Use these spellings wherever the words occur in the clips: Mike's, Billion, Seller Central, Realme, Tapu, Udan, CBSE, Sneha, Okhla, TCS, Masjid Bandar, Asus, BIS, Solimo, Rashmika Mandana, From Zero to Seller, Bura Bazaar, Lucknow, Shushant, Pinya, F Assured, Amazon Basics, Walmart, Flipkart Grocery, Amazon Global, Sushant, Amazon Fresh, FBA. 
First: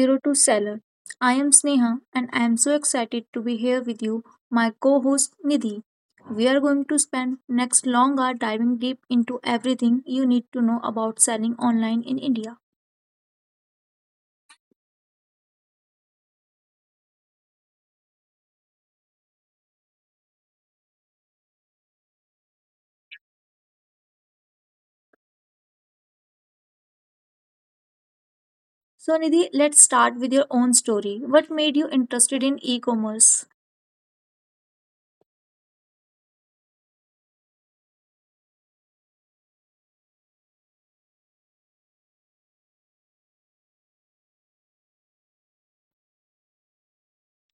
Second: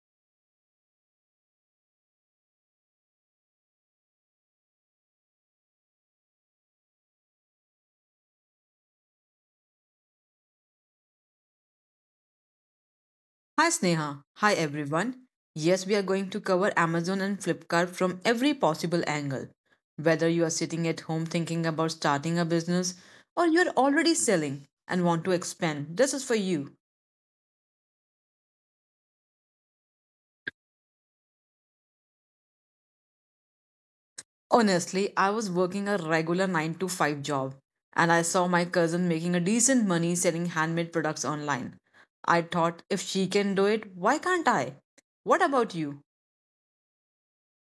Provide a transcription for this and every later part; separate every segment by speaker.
Speaker 1: Zero to Seller. I am Sneha and I am so excited to be here with you, my co-host Nidhi. We are going to spend next long hour diving deep into everything you need to know about selling online in India.
Speaker 2: Hi Sneha. Hi everyone. Yes, we are going to cover Amazon and Flipkart from every possible angle. Whether you are sitting at home thinking about starting a business or you are already selling and want to expand, this is for you.
Speaker 1: So Nidhi, let's start with your own story. What made you interested in e-commerce?
Speaker 2: Honestly, I was working a regular 9 to 5 job and I saw my cousin making a decent money selling handmade products online. I thought if she can do it, why can't I? What about you?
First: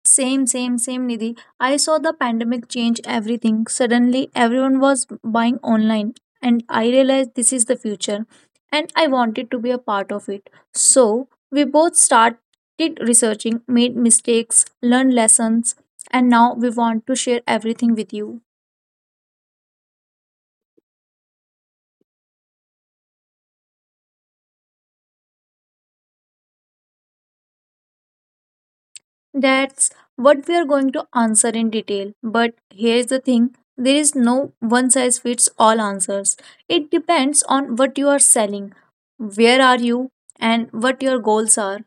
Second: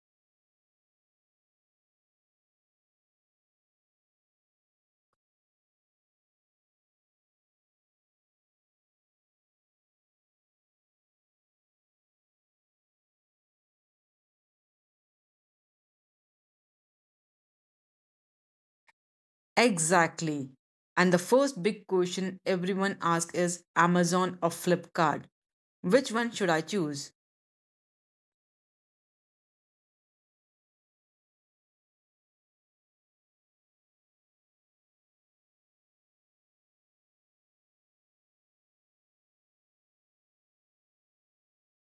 Speaker 1: Same, same, same, Nidhi. I saw the pandemic change everything. Suddenly, everyone was buying online, and I realized this is the future, and I wanted to be a part of it. So, we both started researching, made mistakes, learned lessons, and now we want to share everything with you.
Speaker 2: Exactly. And the first big question everyone asks is Amazon or Flipkart? Which one should I choose?
Speaker 1: That's what we are going to answer in detail. But here's the thing there is no one size fits all answers. It depends on what you are selling, where are you, and what your goals are.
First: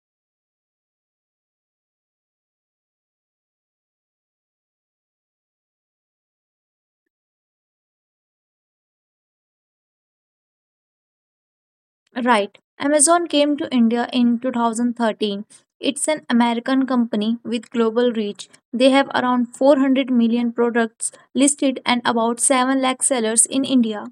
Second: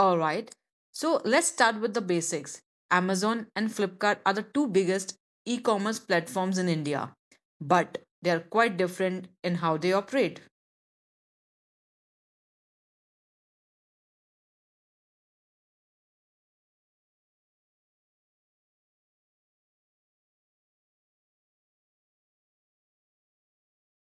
Speaker 2: Alright, so let's start with the basics. Amazon and Flipkart are the two biggest e commerce platforms in India, but they are quite different in how they operate.
Speaker 1: Right. Amazon came to India in 2013. It's an American company with global reach. They have around 400 million products listed and about 7 lakh sellers in India.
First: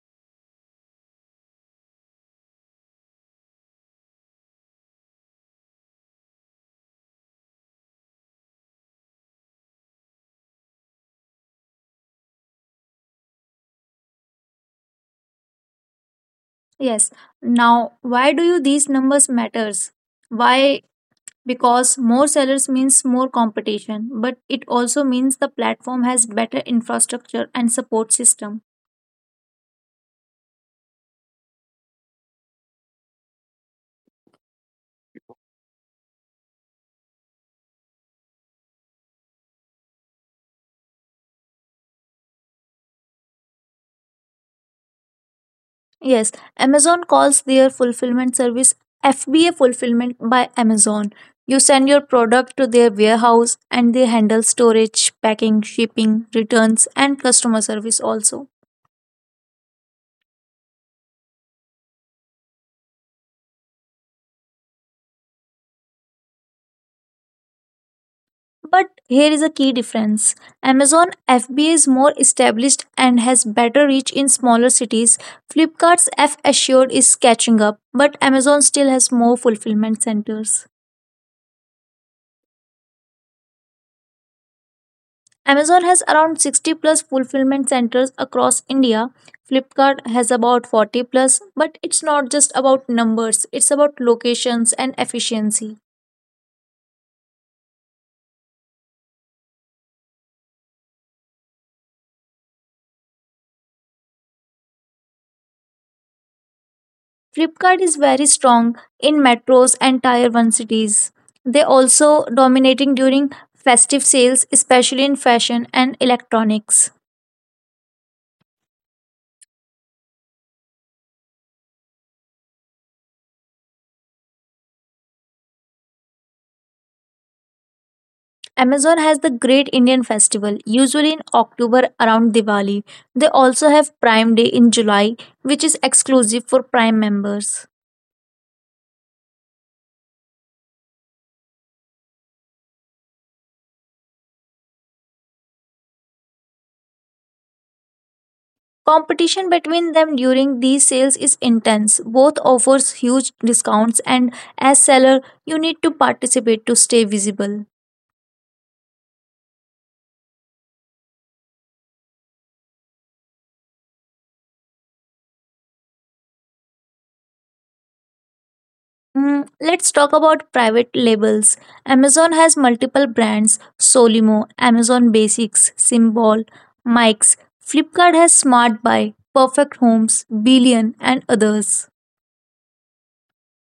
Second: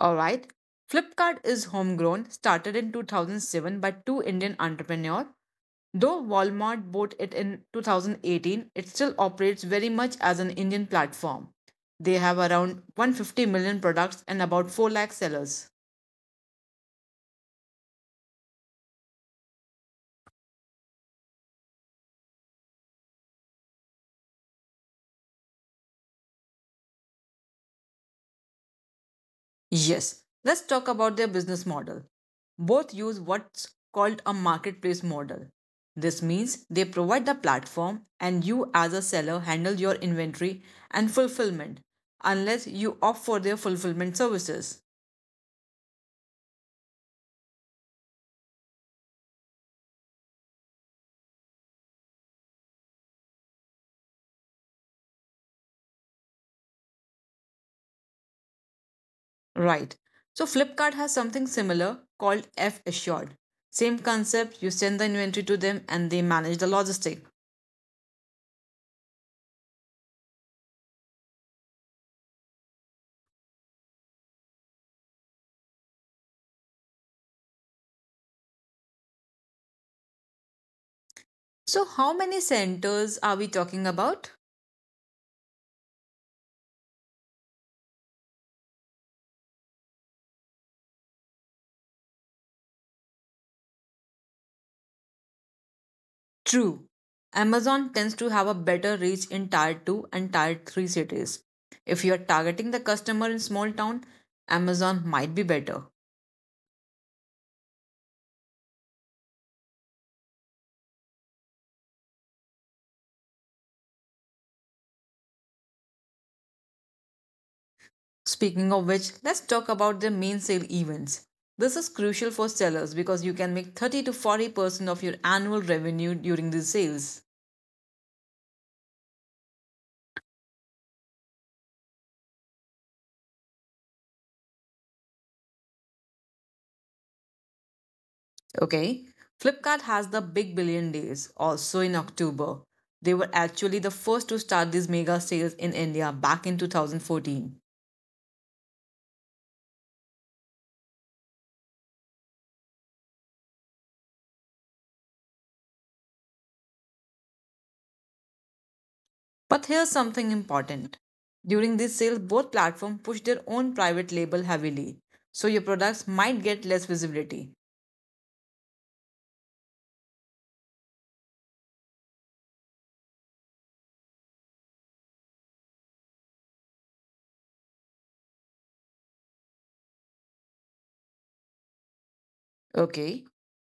Speaker 2: Alright, Flipkart is homegrown, started in 2007 by two Indian entrepreneurs. Though Walmart bought it in 2018, it still operates very much as an Indian platform. They have around 150 million products and about 4 lakh sellers.
Speaker 1: Yes. Now, why do you these numbers matters? Why because more sellers means more competition, but it also means the platform has better infrastructure and support system.
Speaker 2: Yes, let's talk about their business model. Both use what's called a marketplace model. This means they provide the platform and you, as a seller, handle your inventory and fulfillment unless you opt for their fulfillment services.
Speaker 1: Yes, Amazon calls their fulfillment service FBA fulfillment by Amazon. You send your product to their warehouse and they handle storage, packing, shipping, returns, and customer service also.
Speaker 2: Right. So Flipkart has something similar called F Assured. Same concept, you send the inventory to them and they manage the logistic.
Speaker 1: But here is a key difference. Amazon FBA is more established and has better reach in smaller cities. Flipkart's F Assured is catching up, but Amazon still has more fulfillment centers.
Speaker 2: So how many centers are we talking about?
Speaker 1: Amazon has around 60 plus fulfillment centers across India. Flipkart has about 40 plus, but it's not just about numbers, it's about locations and efficiency.
Speaker 2: True. Amazon tends to have a better reach in tier 2 and tier 3 cities. If you are targeting the customer in small town, Amazon might be better.
Speaker 1: Flipkart is very strong in metros and tier 1 cities. They also dominating during festive sales especially in fashion and electronics.
Speaker 2: Speaking of which, let's talk about their main sale events. This is crucial for sellers because you can make 30 to 40% of your annual revenue during these sales.
Speaker 1: Amazon has the Great Indian Festival usually in October around Diwali. They also have Prime Day in July which is exclusive for Prime members.
Speaker 2: Okay. Flipkart has the Big Billion Days also in October. They were actually the first to start these mega sales in India back in 2014.
Speaker 1: Competition between them during these sales is intense. Both offers huge discounts and as seller you need to participate to stay visible.
Speaker 2: But here's something important. During these sales, both platforms push their own private label heavily, so your products might get less visibility.
Speaker 1: Let's talk about private labels. Amazon has multiple brands Solimo, Amazon Basics, Symbol, Mike's. Flipkart has Smart Buy, Perfect Homes, Billion, and others.
Speaker 2: Okay.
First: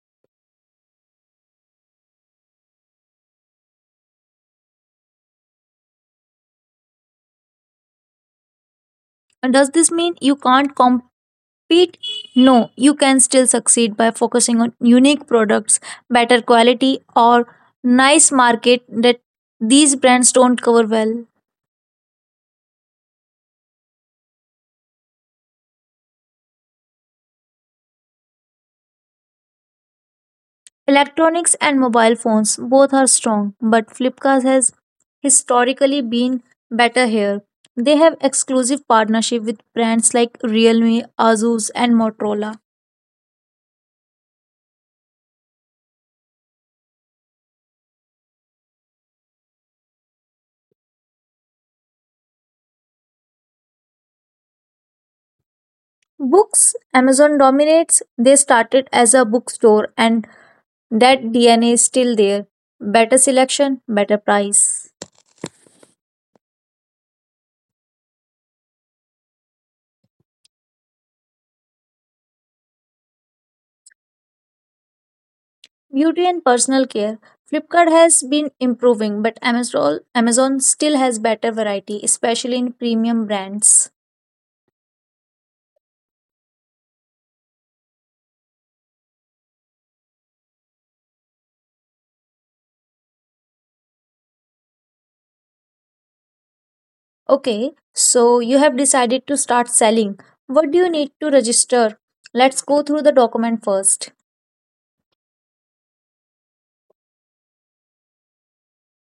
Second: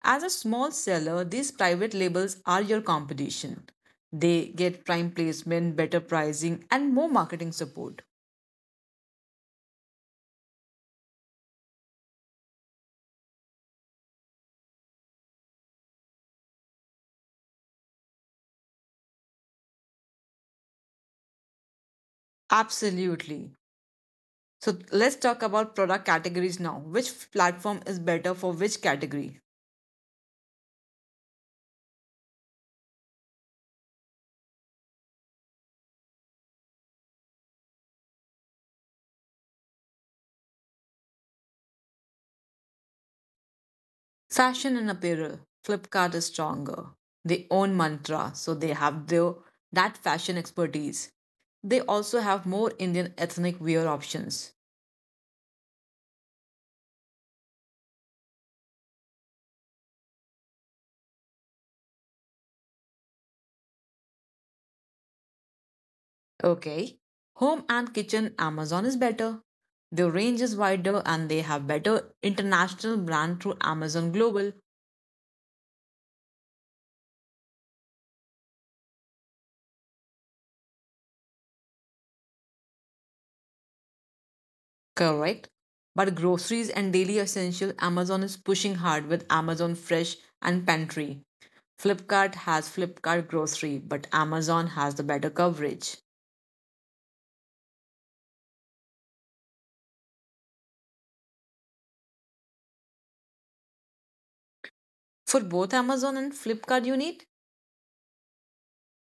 Speaker 2: As a small seller, these private labels are your competition. They get prime placement, better pricing, and more marketing support.
Speaker 1: And does this mean you can't compete? No, you can still succeed by focusing on unique products, better quality, or nice market that these brands don't cover well.
Speaker 2: Absolutely. So let's talk about product categories now. Which platform is better for which category?
Speaker 1: Electronics and mobile phones both are strong, but Flipkart has historically been better here. They have exclusive partnership with brands like Realme, Asus and Motorola.
Speaker 2: Fashion and apparel. Flipkart is stronger. They own Mantra, so they have their that fashion expertise. They also have more Indian ethnic wear options.
Speaker 1: Books, Amazon dominates. They started as a bookstore and that DNA is still there. Better selection, better price.
Speaker 2: Okay. Home and kitchen, Amazon is better. Their range is wider and they have better international brand through Amazon Global.
Speaker 1: Beauty and personal care. Flipkart has been improving, but Amazon still has better variety, especially in premium brands.
Speaker 2: Correct. But groceries and daily essential, Amazon is pushing hard with Amazon Fresh and Pantry. Flipkart has Flipkart Grocery, but Amazon has the better coverage.
Speaker 1: Okay, so you have decided to start selling. What do you need to register? Let's go through the document first.
Speaker 2: For both Amazon and Flipkart, you need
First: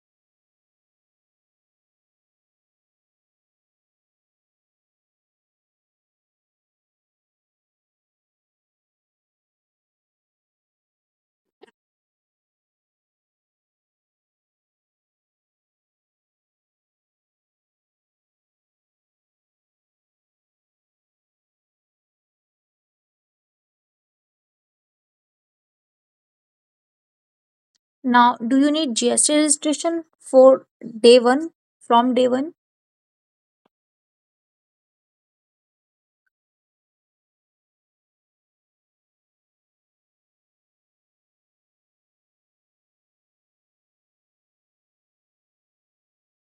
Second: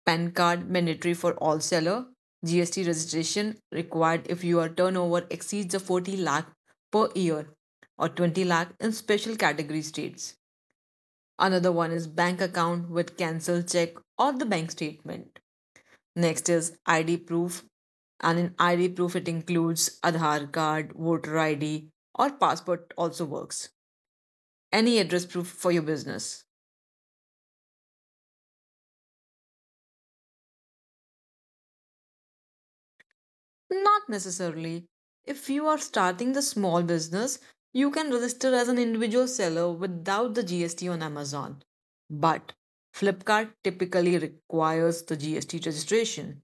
Speaker 2: PAN card mandatory for all seller, GST registration required if your turnover exceeds the 40 lakh per year or 20 lakh in special category states. Another one is bank account with cancel check or the bank statement. Next is ID proof. And in ID proof, it includes Aadhaar card, voter ID, or passport also works. Any address proof for your business.
Speaker 1: Now, do you need GST registration for day one? From day one,
Speaker 2: Not necessarily. If you are starting the small business, you can register as an individual seller without the GST on Amazon. But Flipkart typically requires the GST registration.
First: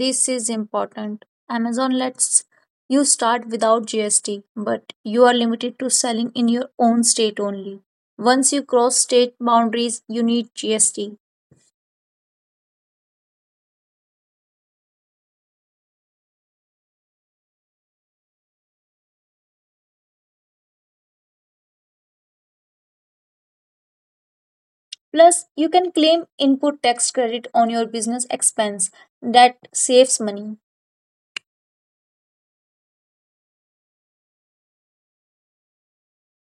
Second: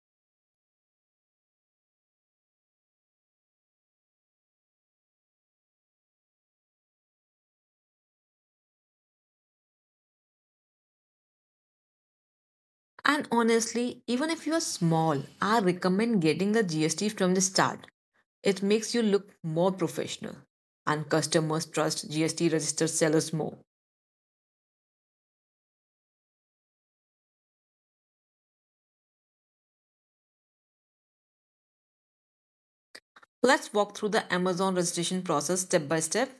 Speaker 1: this is important. Amazon lets you start without GST, but you are limited to selling in your own state only. Once you cross state boundaries, you need GST.
Speaker 2: And honestly, even if you are small, I recommend getting the GST from the start. It makes you look more professional, and customers trust GST registered sellers more.
Speaker 1: Plus, you can claim input tax credit on your business expense that saves money
Speaker 2: Let's walk through the Amazon registration process step by step.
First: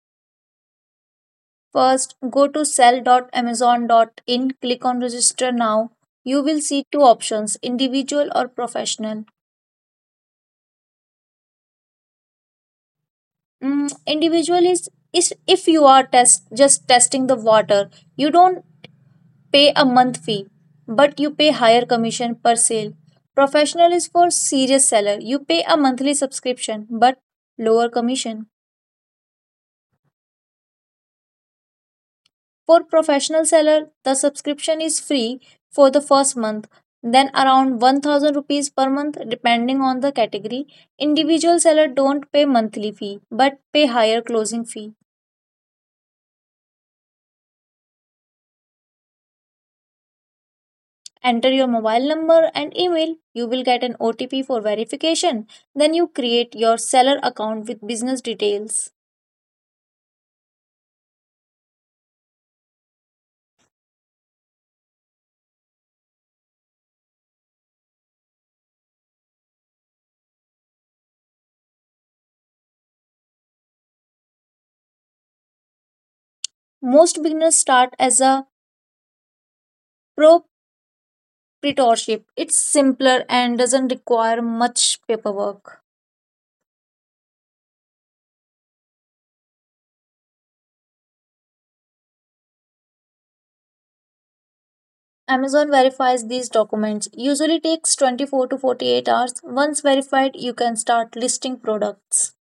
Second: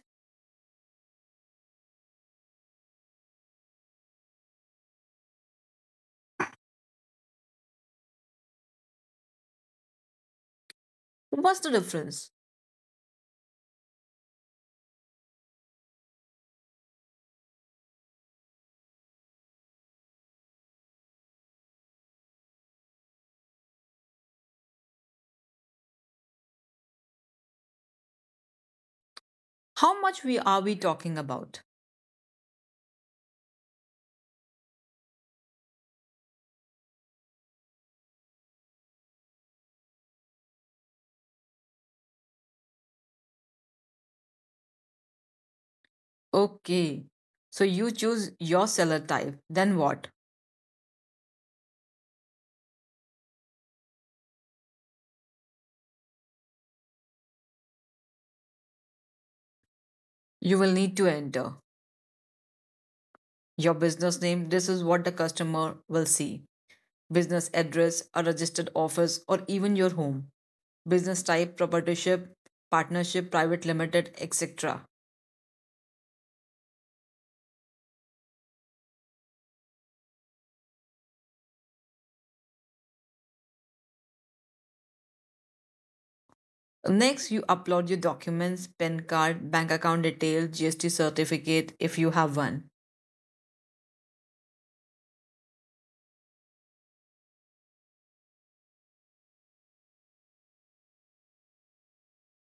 Speaker 1: First, go to sell dot dot amazon dot in. Click on register now. You will see two options individual or professional.
Speaker 2: What's the difference?
Speaker 1: Mm, individual is if you are just testing the water, you don't pay a month fee, but you pay higher commission per sale. Professional is for serious seller. You pay a monthly subscription but lower commission.
Speaker 2: How much we are we talking about?
Speaker 1: For professional seller, the subscription is free for the first month, then around 1,000 rupees per month depending on the category. Individual seller don't pay monthly fee but pay higher closing fee.
Speaker 2: Okay. So you choose your seller type. Then what?
Speaker 1: Enter your mobile number and email. You will get an OTP for verification. Then you create your seller account with business details.
Speaker 2: You will need to enter your business name. This is what the customer will see. Business address, a registered office, or even your home. Business type, proprietorship, partnership, private limited, etc.
Speaker 1: Most beginners start as a proprietorship. It's simpler and doesn't require much paperwork.
Speaker 2: Next, you upload your documents, PIN card, bank account detail, GST certificate if you have one.
Speaker 1: Amazon verifies these documents. Usually takes 24 to 48 hours. Once verified, you can start listing products.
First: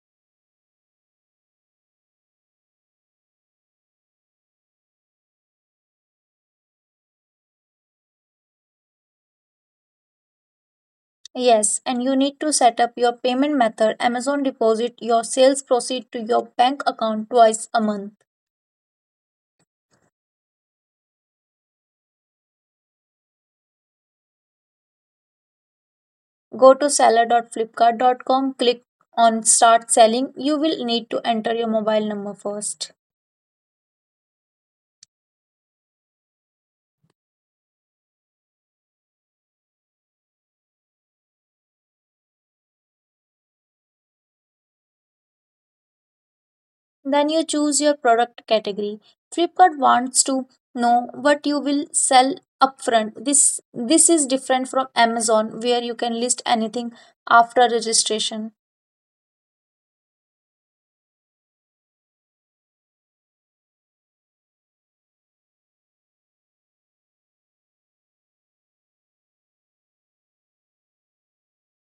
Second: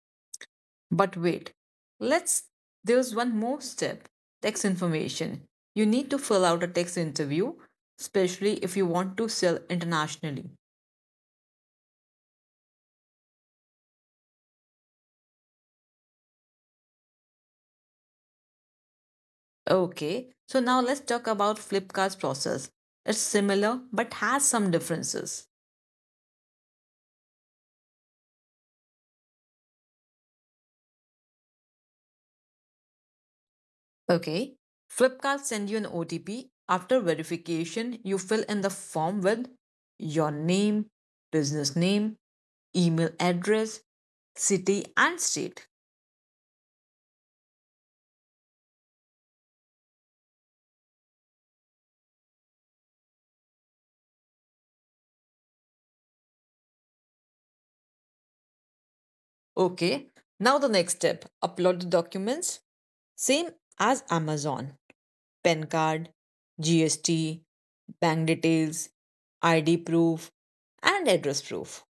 Speaker 2: But wait, let's there's one more step: tax information. You need to fill out a tax interview, especially if you want to sell internationally.
Speaker 1: Yes, and you need to set up your payment method. Amazon deposit your sales proceed to your bank account twice a month.
Speaker 2: Okay, so now let's talk about Flipkart's process. It's similar but has some differences.
Speaker 1: Go to seller. Dot Flipkart. Dot Com. Click on start selling. You will need to enter your mobile number first.
Speaker 2: Okay. Flipkart send you an OTP. After verification, you fill in the form with your name, business name, email address, city, and state.
Speaker 1: Then you choose your product category. Flipkart wants to know what you will sell upfront. This is different from Amazon where you can list anything after registration.
Speaker 2: Okay. Now the next step: upload the documents. Same as Amazon: PAN card, GST, bank details, ID proof, and address proof.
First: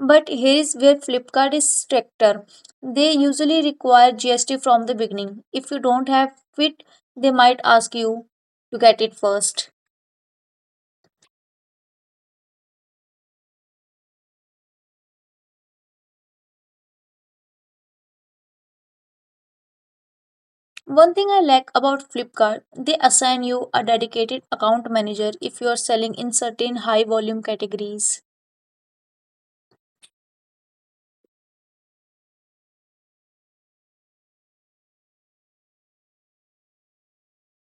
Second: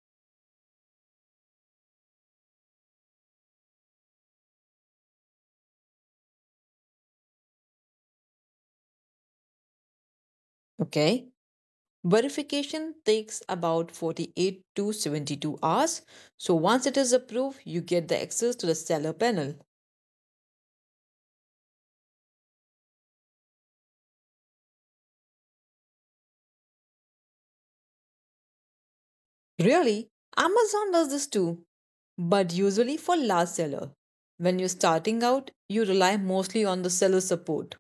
Speaker 1: But here is where Flipkart is stricter. They usually require GST from the beginning. If you don't have it, they might ask you to get it first.
Speaker 2: Okay. Verification takes about 48 to 72 hours. So once it is approved, you get the access to the seller panel.
Speaker 1: One thing I like about Flipkart, they assign you a dedicated account manager if you are selling in certain high volume categories.
Speaker 2: Really, Amazon does this too, but usually for large seller. When you're starting out, you rely mostly on the seller support.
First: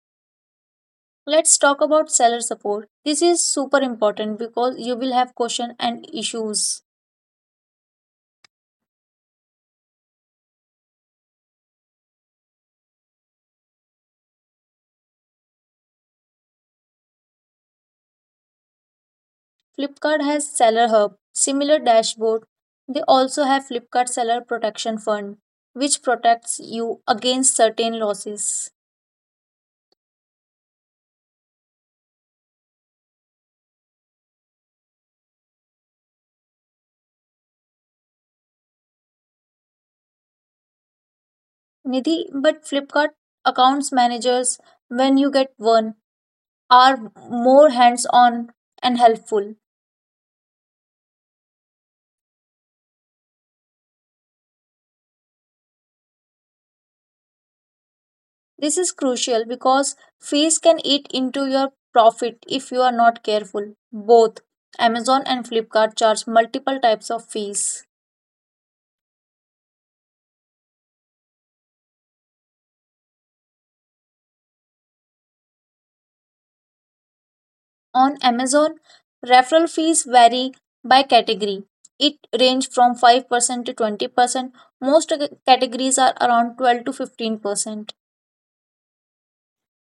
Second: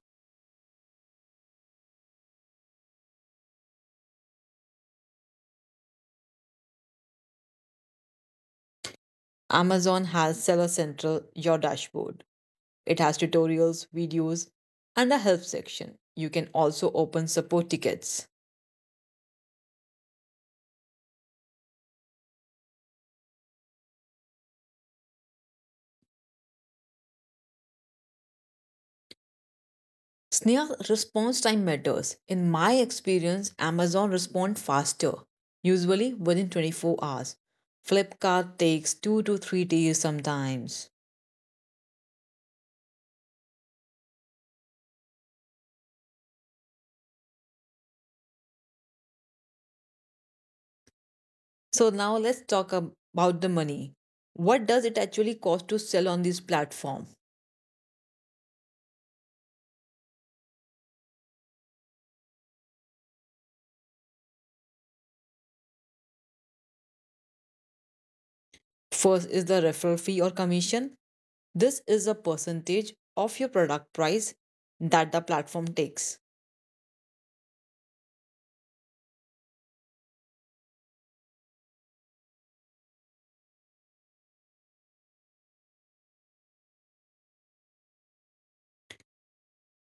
Speaker 1: Let's talk about seller support. This is super important because you will have questions and issues.
Speaker 2: Amazon has Seller Central, your dashboard. It has tutorials, videos, and a help section. You can also open support tickets.
Speaker 1: Flipkart has seller hub, similar dashboard. They also have Flipkart seller protection fund, which protects you against certain losses.
Speaker 2: Sneha, response time matters. In my experience, Amazon responds faster, usually within 24 hours. Flipkart takes 2 to 3 days sometimes.
Speaker 1: Nidhi, but Flipkart accounts managers, when you get one, are more hands on and helpful.
Speaker 2: So now let's talk about the money. What does it actually cost to sell on this platform?
Speaker 1: This is crucial because fees can eat into your profit if you are not careful. Both Amazon and Flipkart charge multiple types of fees.
Speaker 2: First is the referral fee or commission. This is a percentage of your product price that the platform takes.
Speaker 1: On Amazon, referral fees vary by category. It range from 5% to 20%. Most categories are around 12 to 15%.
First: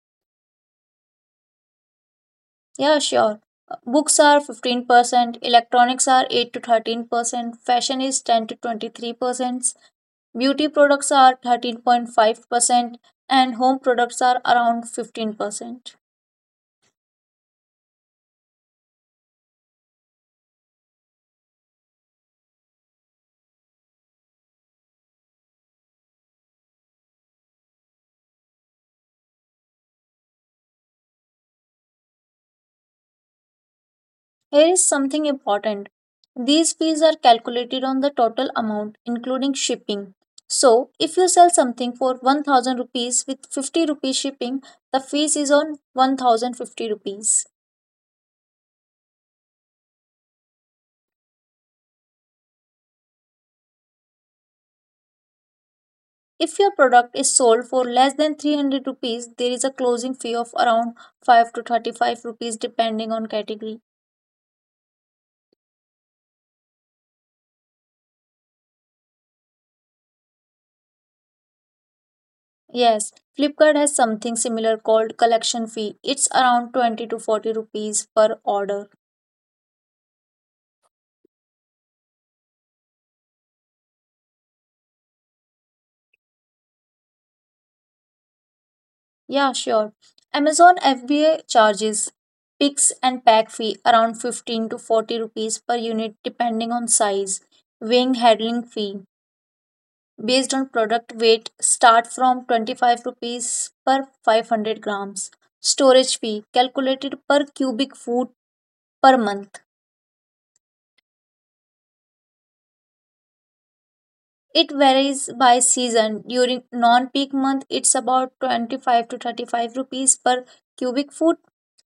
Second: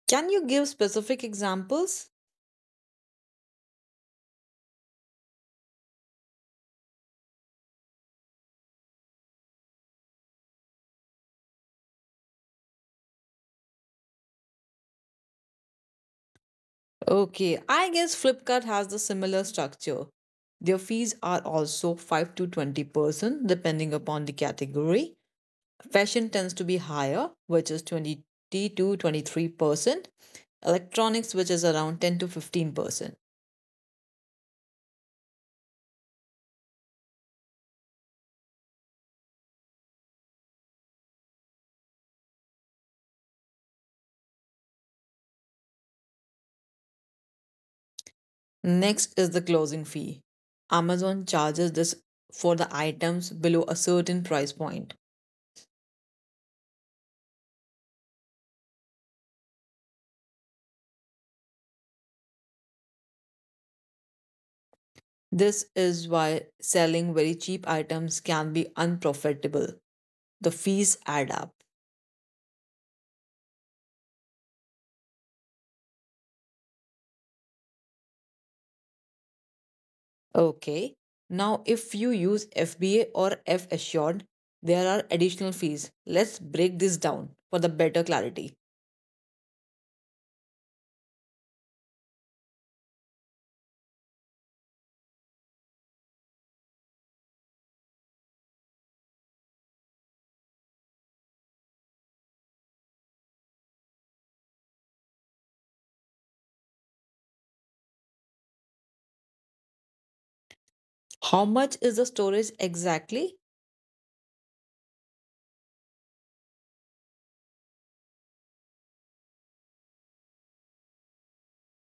Speaker 2: Can you give specific examples?
Speaker 1: Yeah, sure. Books are 15%, electronics are 8 to 13%, fashion is 10 to 23%, Beauty products are 13.5% and home products are around 15%.
Speaker 2: Okay, I guess Flipkart has the similar structure. Their fees are also 5 to 20% depending upon the category. Fashion tends to be higher, which is 20 to 23%. Electronics, which is around 10 to 15%.
Speaker 1: Here is something important. These fees are calculated on the total amount including shipping. So, if you sell something for 1,000 rupees with 50 rupees shipping, the fees is on 1,050 rupees.
Speaker 2: Next is the closing fee. Amazon charges this for the items below a certain price point.
Speaker 1: If your product is sold for less than 300 rupees, there is a closing fee of around 5 to 35 rupees depending on category.
Speaker 2: This is why selling very cheap items can be unprofitable. The fees add up.
Speaker 1: Yes, Flipkart has something similar called collection fee. It's around 20 to 40 rupees per order.
Speaker 2: Okay. Now, if you use FBA or F Assured, there are additional fees. Let's break this down for the better clarity.
Speaker 1: Yeah, sure. Amazon FBA charges picks and pack fee around 15 to 40 rupees per unit depending on size. Weighing handling fee based on product weight start from 25 rupees per 500 grams. Storage fee calculated per cubic foot per month.
Speaker 2: How much is the storage exactly?
Speaker 1: It varies by season. During non-peak month, it's about 25 to 35 rupees per cubic foot.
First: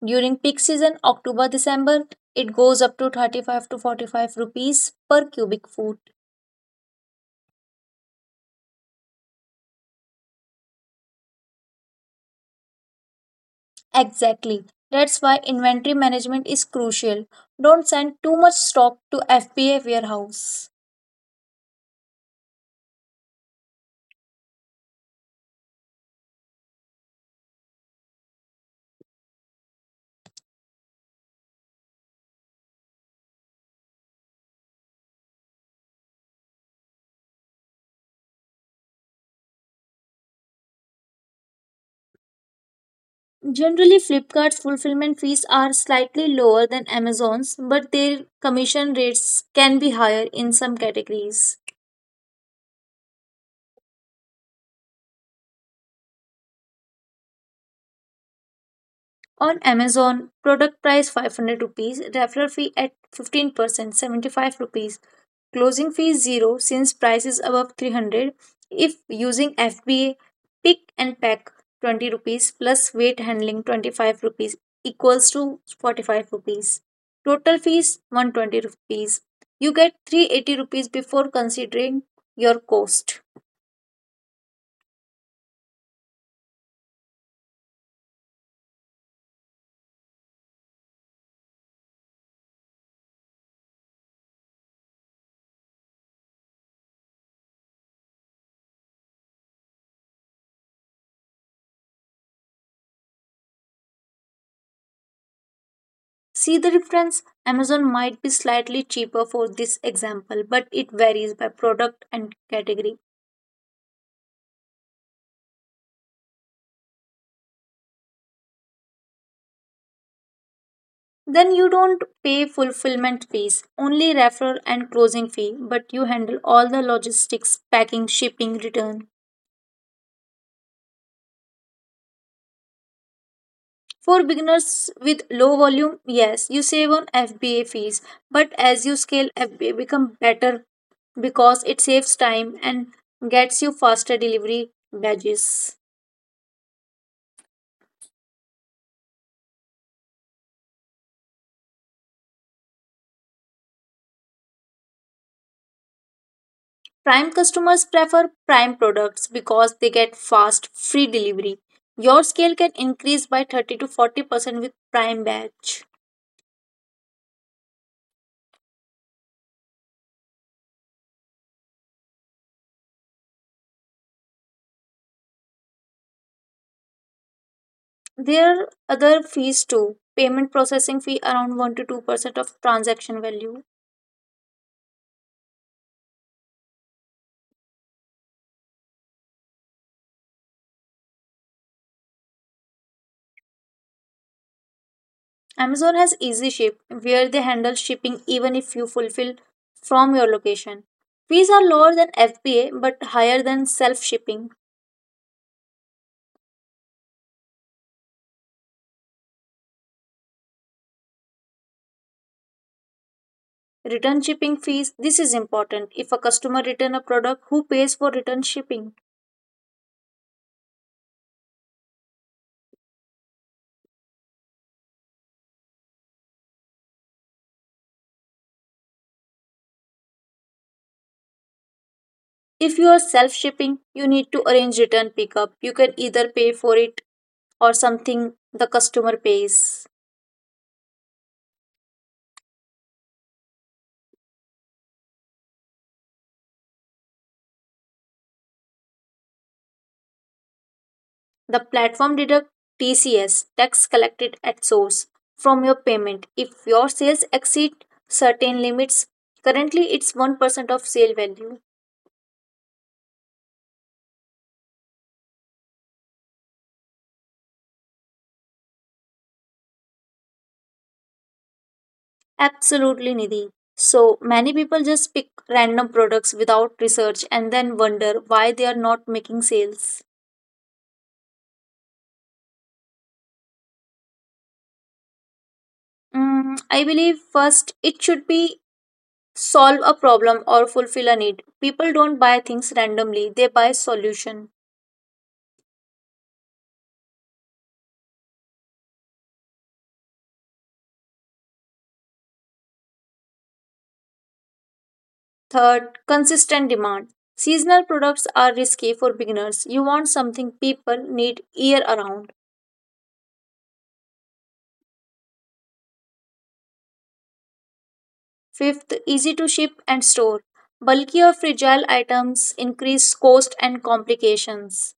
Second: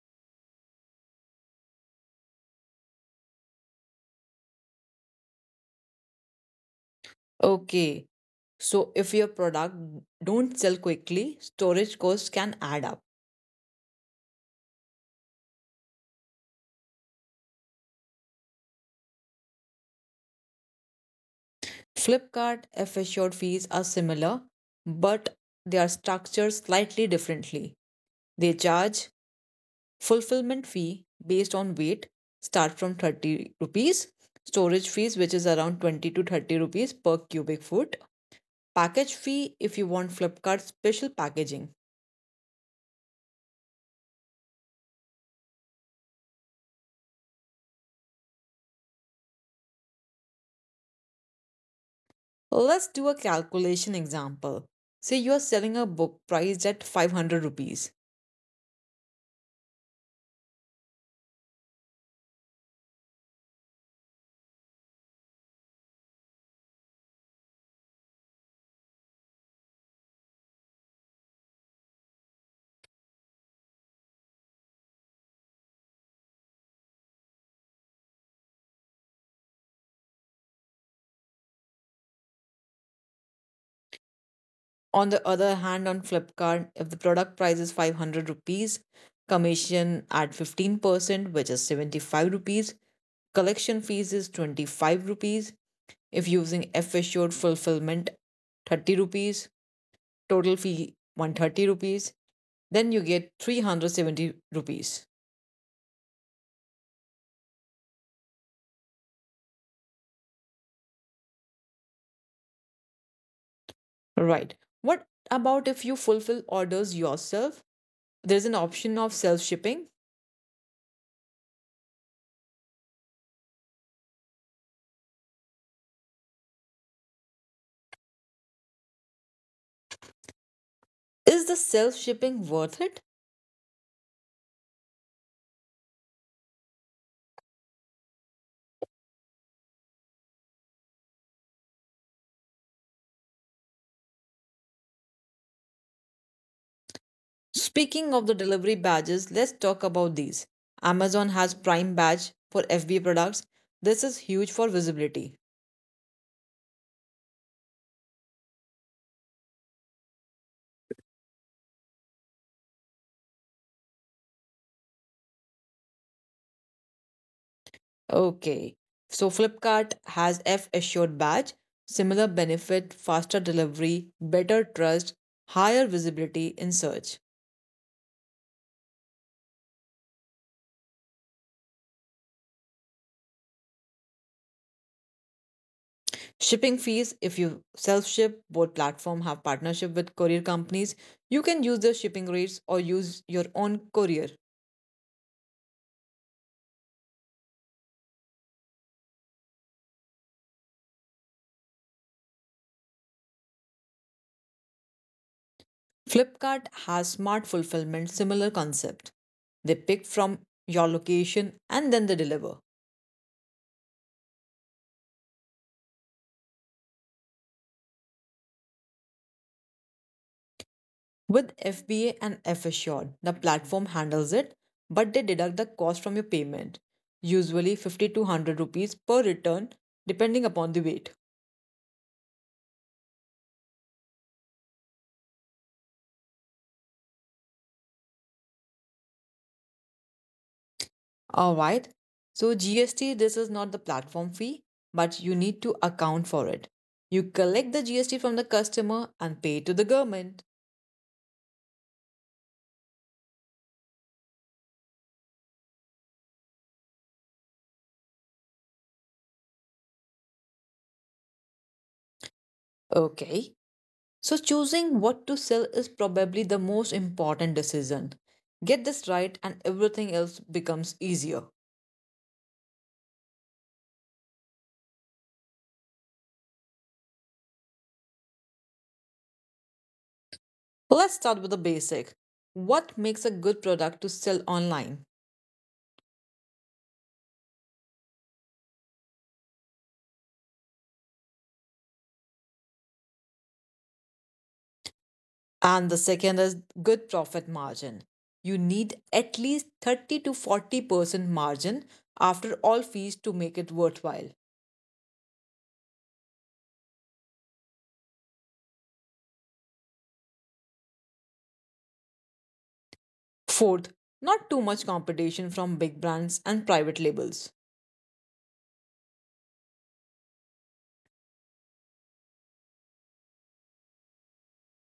Speaker 1: During peak season, October December, it goes up to 35 to 45 rupees per cubic foot.
Speaker 2: Okay. So, if your product don't sell quickly, storage costs can add up.
Speaker 1: Exactly. That's why inventory management is crucial. Don't send too much stock to FBA warehouse.
Speaker 2: Flipkart F Assured fees are similar, but they are structured slightly differently. They charge fulfillment fee based on weight, start from 30 rupees; storage fees which is around 20 to 30 rupees per cubic foot; package fee if you want flipkart special packaging.
Speaker 1: Generally, Flipkart's fulfillment fees are slightly lower than Amazon's, but their commission rates can be higher in some categories.
Speaker 2: Let's do a calculation example. Say you are selling a book priced at 500 rupees.
Speaker 1: On Amazon, product price 500 rupees, referral fee at 15%, 75 rupees. Closing fee zero since price is above 300. If using FBA, pick and pack 20 rupees plus weight handling 25 rupees equals to 45 rupees. Total fees 120 rupees. You get 380 rupees before considering your cost.
Speaker 2: On the other hand, on Flipkart, if the product price is 500 rupees, commission at 15%, which is 75 rupees, collection fees is 25 rupees. If using F assured fulfillment, 30 rupees, total fee 130 rupees, then you get 370 rupees.
Speaker 1: See the difference? Amazon might be slightly cheaper for this example, but it varies by product and category.
Speaker 2: Right. What about if you fulfill orders yourself? There's an option of self shipping.
Speaker 1: Then you don't pay fulfillment fees, only referral and closing fee, but you handle all the logistics, packing, shipping, return.
Speaker 2: Is the self shipping worth it?
Speaker 1: For beginners with low volume, yes, you save on FBA fees, but as you scale, FBA become better because it saves time and gets you faster delivery badges.
Speaker 2: Speaking of the delivery badges, let's talk about these. Amazon has Prime badge for FBA products. This is huge for visibility.
Speaker 1: Prime customers prefer Prime products because they get fast, free delivery. Your scale can increase by 30 to 40% with Prime Batch.
Speaker 2: Okay. So Flipkart has F assured badge, similar benefit, faster delivery, better trust, higher visibility in search.
Speaker 1: There are other fees too. Payment processing fee around 1 to 2% of transaction value.
Speaker 2: Shipping fees if you self ship, both platform have partnership with courier companies. You can use their shipping rates or use your own courier.
Speaker 1: Amazon has Easy Ship, where they handle shipping even if you fulfill from your location. Fees are lower than FBA but higher than self shipping.
Speaker 2: Flipkart has smart fulfillment, similar concept. They pick from your location and then they deliver.
Speaker 1: Return shipping fees this is important. If a customer returns a product, who pays for return shipping?
Speaker 2: With FBA and F Assured, the platform handles it, but they deduct the cost from your payment, usually 50 to 100 rupees per return, depending upon the weight.
Speaker 1: If you are self shipping, you need to arrange return pickup. You can either pay for it or something the customer pays.
Speaker 2: Alright, so GST, this is not the platform fee, but you need to account for it. You collect the GST from the customer and pay to the government.
Speaker 1: The platform deduct TCS tax collected at source from your payment if your sales exceed certain limits. Currently, it's 1% of sale value.
Speaker 2: Okay. So, choosing what to sell is probably the most important decision. Get this right, and everything else becomes easier.
Speaker 1: Absolutely, Nidhi. So many people just pick random products without research and then wonder why they are not making sales.
Speaker 2: So let's start with the basic. What makes a good product to sell online?
Speaker 1: I believe first it should be solve a problem or fulfill a need. People don't buy things randomly, they buy solution.
Speaker 2: And the second is good profit margin. You need at least 30 to 40% margin after all fees to make it worthwhile.
Speaker 1: Third, consistent demand. Seasonal products are risky for beginners. You want something people need year around.
Speaker 2: Fourth, not too much competition from big brands and private labels.
Speaker 1: Fifth, easy to ship and store. Bulky or fragile items increase cost and complications.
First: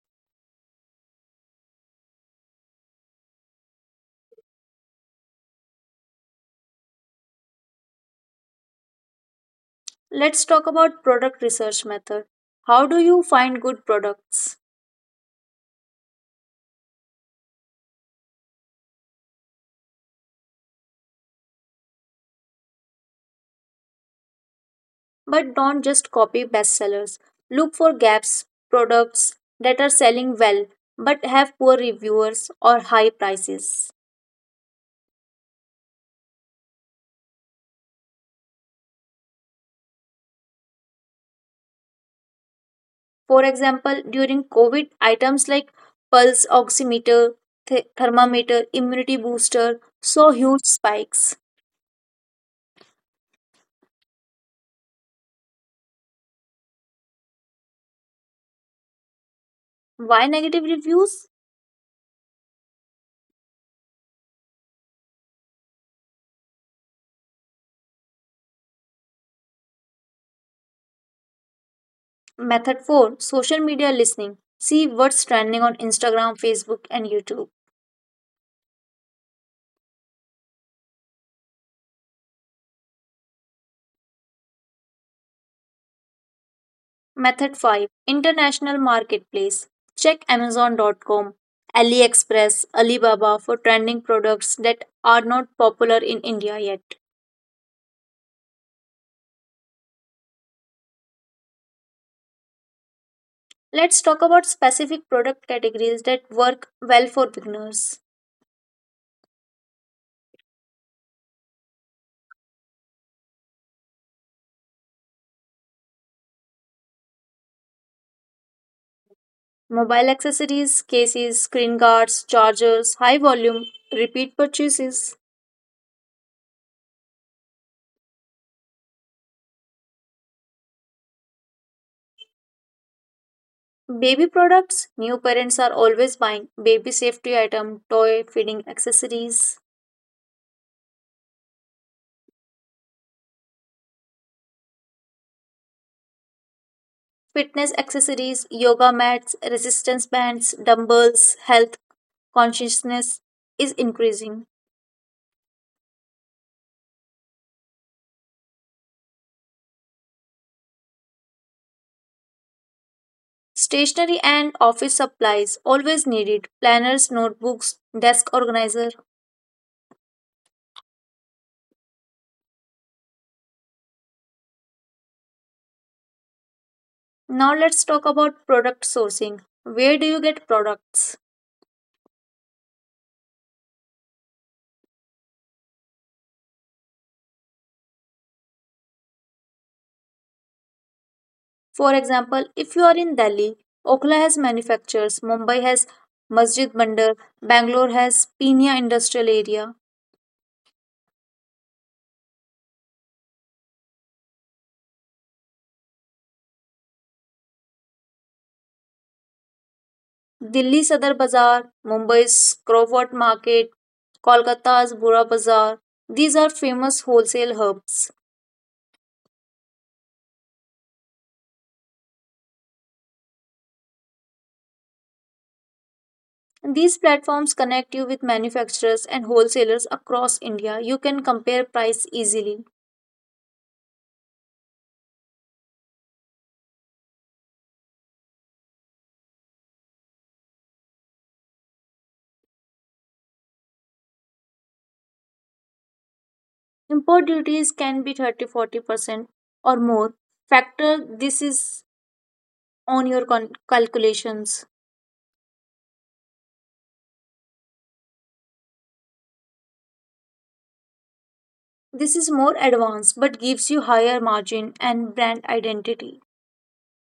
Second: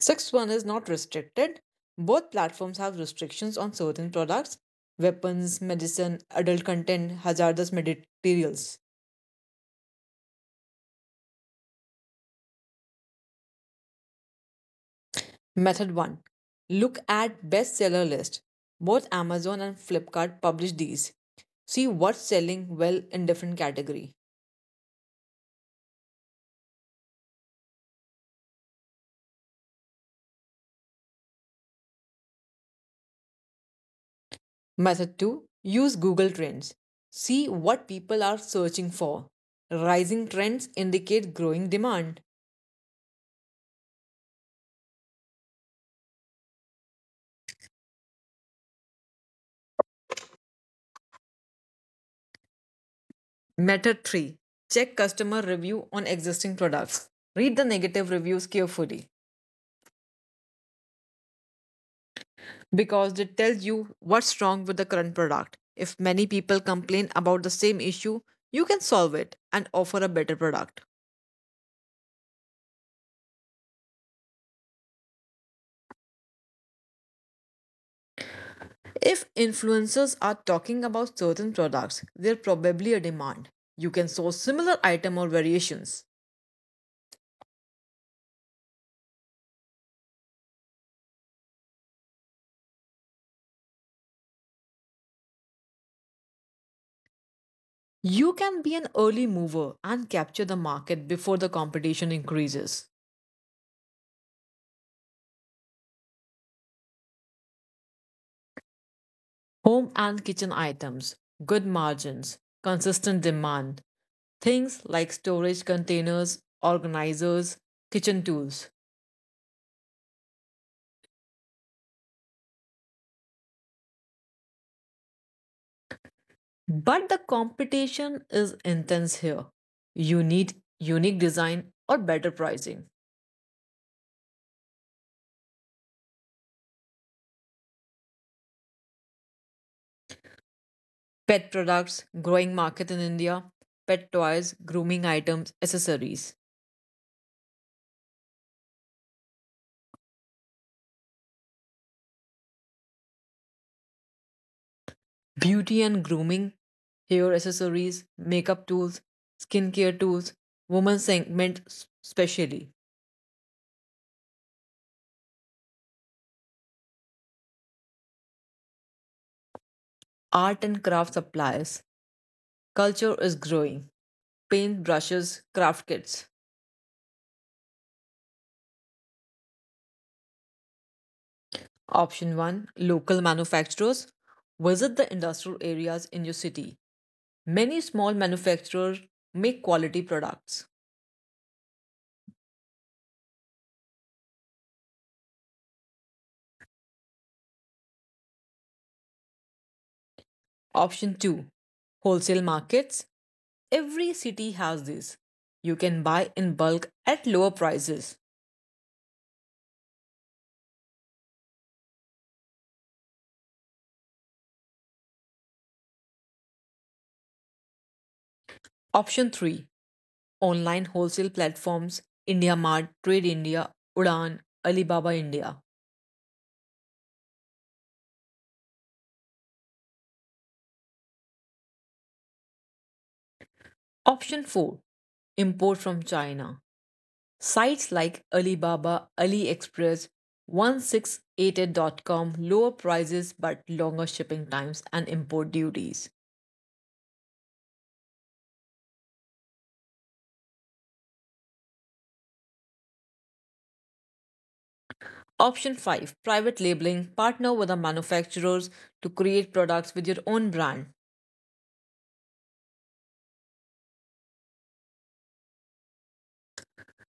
Speaker 2: Sixth one is not restricted. Both platforms have restrictions on certain products: weapons, medicine, adult content, hazardous materials.
Speaker 1: Let's talk about product research method. How do you find good products?
Speaker 2: Method 1. Look at bestseller list. Both Amazon and Flipkart publish these. See what's selling well in different category.
Speaker 1: But don't just copy bestsellers. Look for gaps, products that are selling well but have poor reviewers or high prices.
Speaker 2: Method 2. Use Google Trends. See what people are searching for. Rising trends indicate growing demand.
Speaker 1: For example, during COVID, items like pulse oximeter, thermometer, immunity booster saw huge spikes.
Speaker 2: Method 3. Check customer review on existing products. Read the negative reviews carefully
Speaker 1: Why negative reviews?
Speaker 2: because they tell you what's wrong with the current product. If many people complain about the same issue, you can solve it and offer a better product.
Speaker 1: Method 4 Social media listening. See what's trending on Instagram, Facebook, and YouTube.
Speaker 2: If influencers are talking about certain products, there's probably a demand. You can source similar item or variations.
Speaker 1: Method 5 International Marketplace. Check Amazon.com, AliExpress, Alibaba for trending products that are not popular in India yet.
Speaker 2: You can be an early mover and capture the market before the competition increases.
Speaker 1: Let's talk about specific product categories that work well for beginners.
Speaker 2: Home and kitchen items, good margins, consistent demand. Things like storage containers, organizers, kitchen tools.
Speaker 1: Mobile accessories, cases, screen guards, chargers, high volume, repeat purchases.
Speaker 2: But the competition is intense here. You need unique design or better pricing.
Speaker 1: Baby products, new parents are always buying baby safety item, toy, feeding accessories.
Speaker 2: Pet products, growing market in India, pet toys, grooming items, accessories.
Speaker 1: Fitness accessories, yoga mats, resistance bands, dumbbells, health consciousness is increasing.
Speaker 2: Beauty and grooming, hair accessories, makeup tools, skincare tools, women's segment specially.
Speaker 1: Stationery and office supplies always needed planners, notebooks, desk organizer.
Speaker 2: Art and craft supplies. Culture is growing. Paint brushes, craft kits.
Speaker 1: Now let's talk about product sourcing. Where do you get products?
Speaker 2: Option 1. Local manufacturers. Visit the industrial areas in your city. Many small manufacturers make quality products.
Speaker 1: For example, if you are in Delhi, Okhla has manufacturers, Mumbai has Masjid Bandar, Bangalore has Pinya industrial area.
Speaker 2: Option 2. Wholesale markets. Every city has these. You can buy in bulk at lower prices.
Speaker 1: Delhi सदर Bazaar, Mumbai's Crawford Market, Kolkata's Bura Bazaar. These are famous wholesale hubs.
Speaker 2: Option 3. Online wholesale platforms: India Mart, Trade India, Udan, Alibaba India.
Speaker 1: These platforms connect you with manufacturers and wholesalers across India. You can compare price easily.
Speaker 2: Option 4. Import from China. Sites like Alibaba, AliExpress, 1688.com, lower prices but longer shipping times and import duties.
Speaker 1: Import duties can be 30-40% or more. Factor this is on your calculations.
Speaker 2: Option 5. Private labeling. Partner with the manufacturers to create products with your own brand.
Speaker 1: This is more advanced but gives you higher margin and brand identity.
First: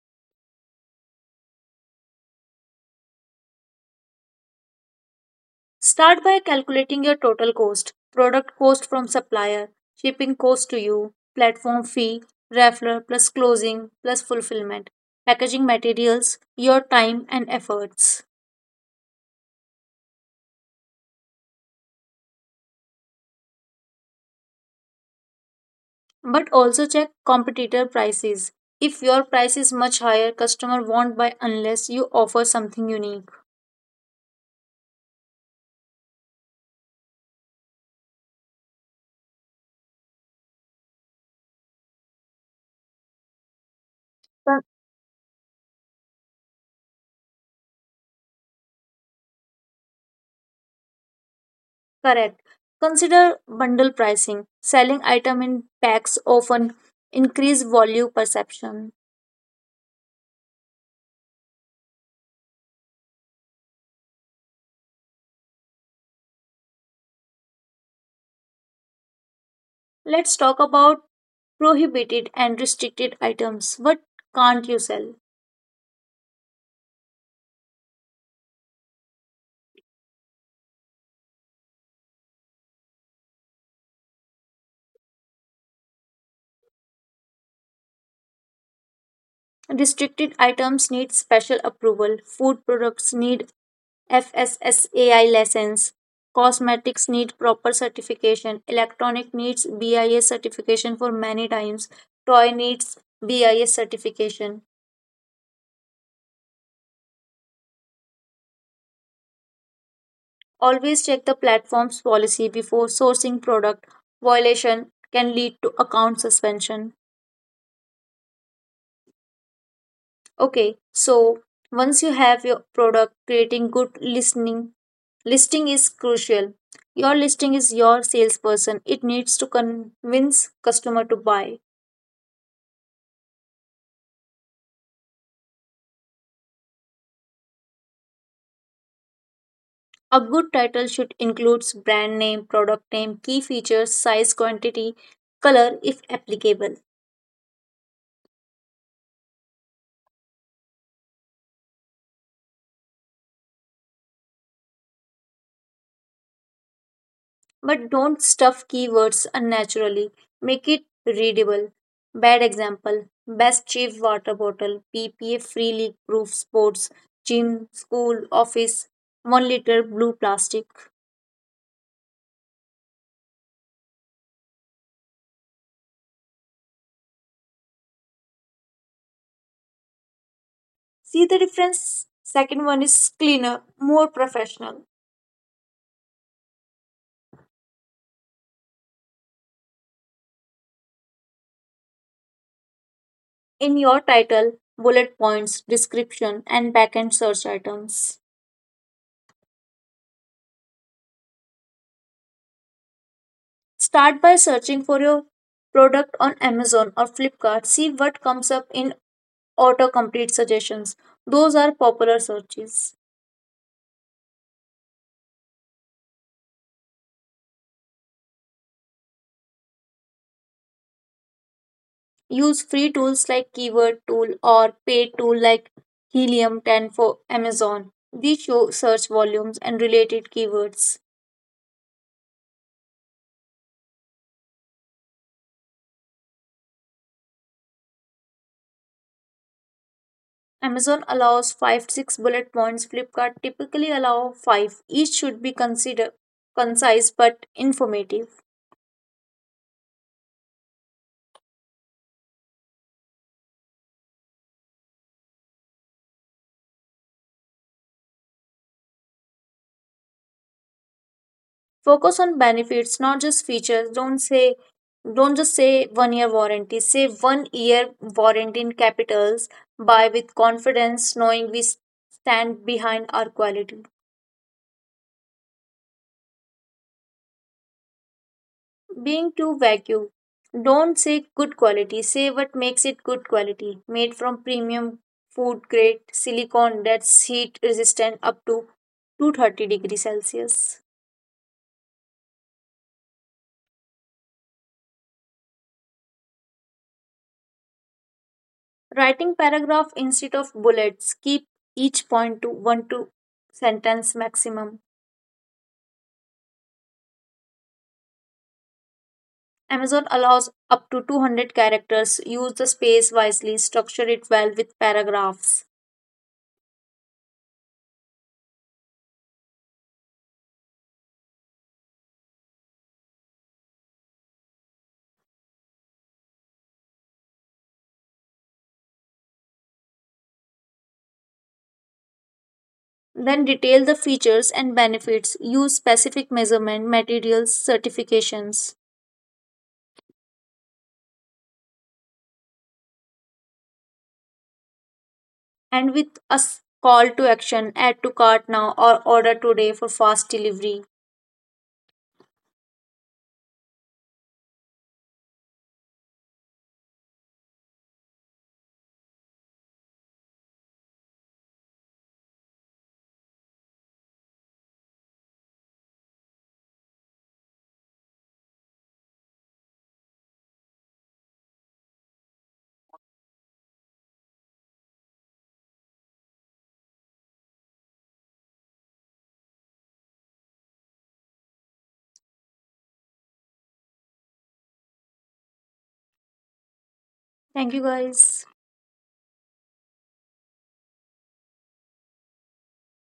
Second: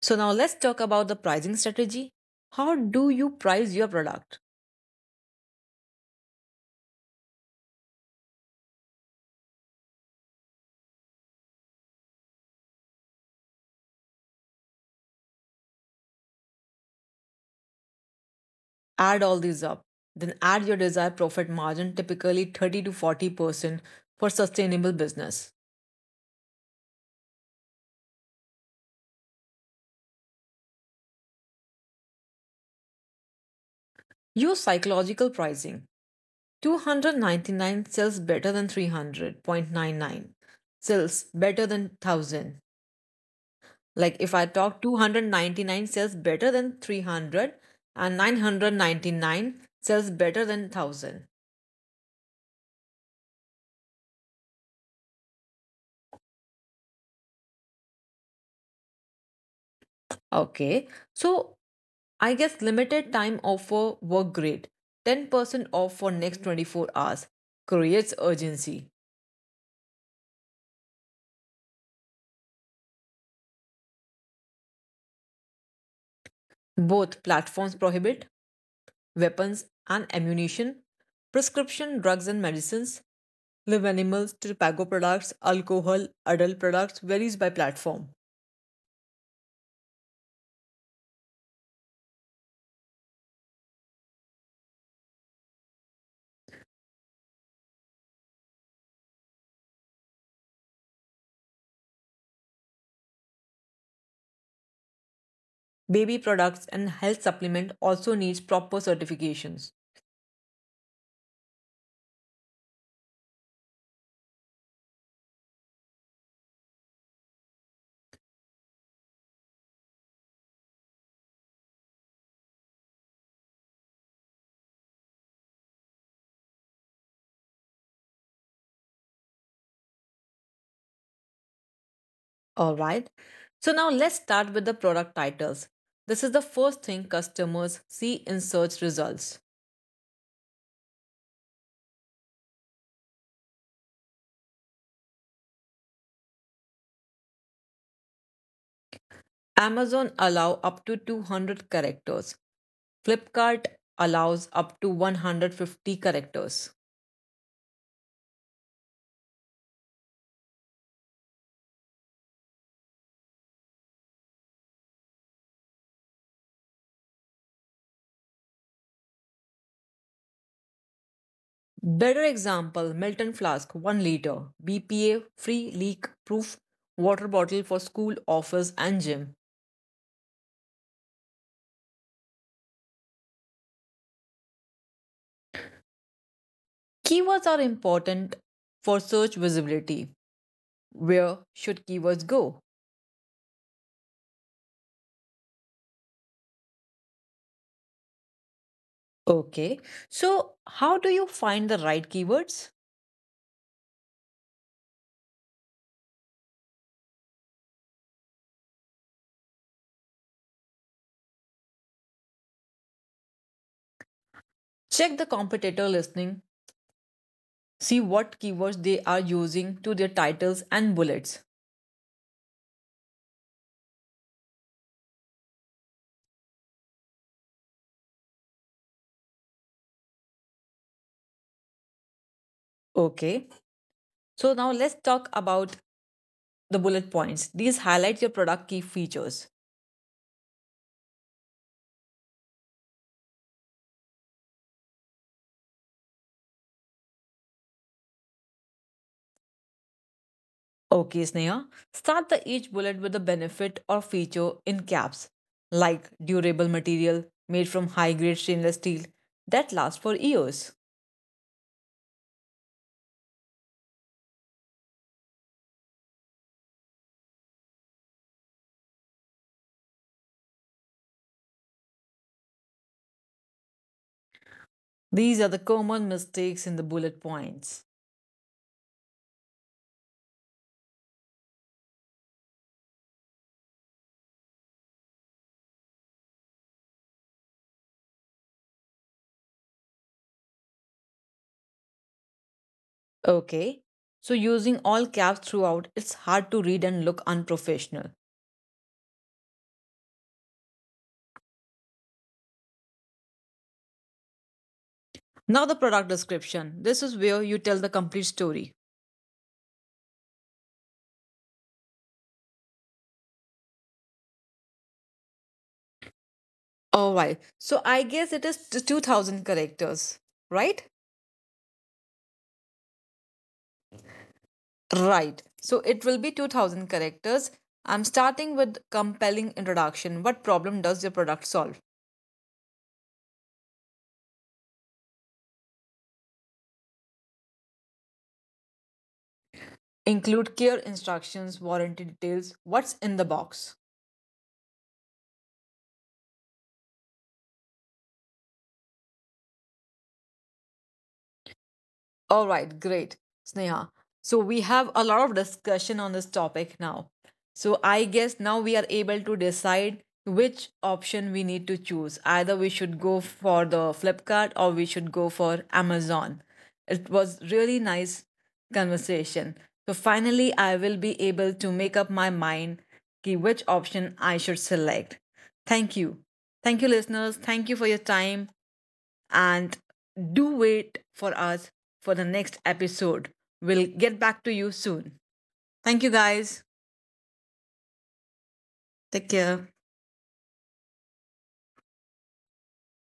Speaker 2: So, now let's talk about the pricing strategy. How do you price your product?
Speaker 1: Start by calculating your total cost product cost from supplier, shipping cost to you, platform fee, raffler plus closing plus fulfillment, packaging materials, your time and efforts.
Speaker 2: Add all these up. Then add your desired profit margin, typically 30 to 40% for sustainable business.
Speaker 1: But also check competitor prices. If your price is much higher, customer won't buy unless you offer something unique.
Speaker 2: Use psychological pricing. 299 sells better than 300.99. Sells better than 1000. Like if I
Speaker 1: Cor-
Speaker 2: talk 299 sells better than 300, and 999 sells better than 1000.
Speaker 1: Correct. Consider bundle pricing. Selling item in packs often increase value perception.
Speaker 2: Okay. So I guess limited time offer work great. 10% off for next 24 hours creates urgency.
Speaker 1: Let's talk about prohibited and restricted items. What can't you sell?
Speaker 2: Both platforms prohibit weapons and ammunition, prescription drugs and medicines, live animals, tobacco products, alcohol; adult products varies by platform.
Speaker 1: Restricted items need special approval. Food products need FSSAI license. Cosmetics need proper certification. Electronic needs BIS certification for many times. Toy needs BIS certification.
Speaker 2: Baby products and health supplement also needs proper certifications.
Speaker 1: Always check the platform's policy before sourcing product. Violation can lead to account suspension. Okay, so once you have your product, creating good listening listing is crucial. Your listing is your salesperson. It needs to convince customer to buy.
Speaker 2: All right. So now let's start with the product titles. This is the first thing customers see in search results.
Speaker 1: A good title should include brand name, product name, key features, size, quantity, color if applicable.
Speaker 2: Amazon allow up to 200 characters. Flipkart allows up to 150 characters.
Speaker 1: But don't stuff keywords unnaturally. Make it readable. Bad example Best cheap water bottle, BPA free leak proof sports, gym, school, office, 1 liter blue plastic.
Speaker 2: Better example: Melton flask 1 liter, BPA free leak proof water bottle for school, office, and gym.
Speaker 1: See the difference? Second one is cleaner, more professional.
Speaker 2: Keywords are important for search visibility. Where should keywords go?
Speaker 1: In your title, bullet points, description, and backend search items.
Speaker 2: Okay, so how do you find the right keywords?
Speaker 1: Start by searching for your product on Amazon or Flipkart. See what comes up in autocomplete suggestions. Those are popular searches.
Speaker 2: Check the competitor listing, see what keywords they are using to their titles and bullets.
Speaker 1: Use free tools like Keyword Tool or paid tool like Helium 10 for Amazon. These show search volumes and related keywords.
Speaker 2: Okay, so now let's talk about the bullet points. These highlight your product key features.
Speaker 1: Amazon allows 5 to 6 bullet points, Flipkart typically allow 5. Each should be consider concise but informative.
Speaker 2: Okay, Sneha, start the each bullet with a benefit or feature in caps, like durable material made from high-grade stainless steel that lasts for years.
Speaker 1: Focus on benefits, not just features. Don't just say 1 year warranty. Say 1 year warranty in capitals. Buy with confidence, knowing we stand behind our quality.
Speaker 2: These are the common mistakes in the bullet points.
Speaker 1: Being too vague. Don't say good quality. Say what makes it good quality. Made from premium food grade silicone that's heat resistant up to 230 degrees Celsius.
Speaker 2: Okay, so using all caps throughout, it's hard to read and look unprofessional.
Speaker 1: Writing paragraph instead of bullets. Keep each point to one to sentence maximum.
Speaker 2: Now the product description. This is where you tell the complete story.
Speaker 1: Amazon allows up to 200 characters. Use the space wisely. Structure it well with paragraphs.
Speaker 2: Alright, so I guess it is 2000 characters, right? Right. So it will be 2000 characters. I'm starting with compelling introduction. What problem does your product solve?
Speaker 1: Then detail the features and benefits. Use specific measurement, materials, certifications.
Speaker 2: Include clear instructions, warranty details, what's in the box.
Speaker 1: And with a call to action, add to cart now or order today for fast delivery.
Speaker 2: All right, great, Sneha. So we have a lot of discussion on this topic now. So I guess now we are able to decide which option we need to choose. Either we should go for the Flipkart or we should go for Amazon. It was really nice conversation. So finally I will be able to make up my mind ki which option I should select. Thank you. Thank you listeners. Thank you for your time and do wait for us for the next episode. We'll get back to you soon. Thank you guys.
Speaker 1: Thank you guys.
Speaker 2: Take care.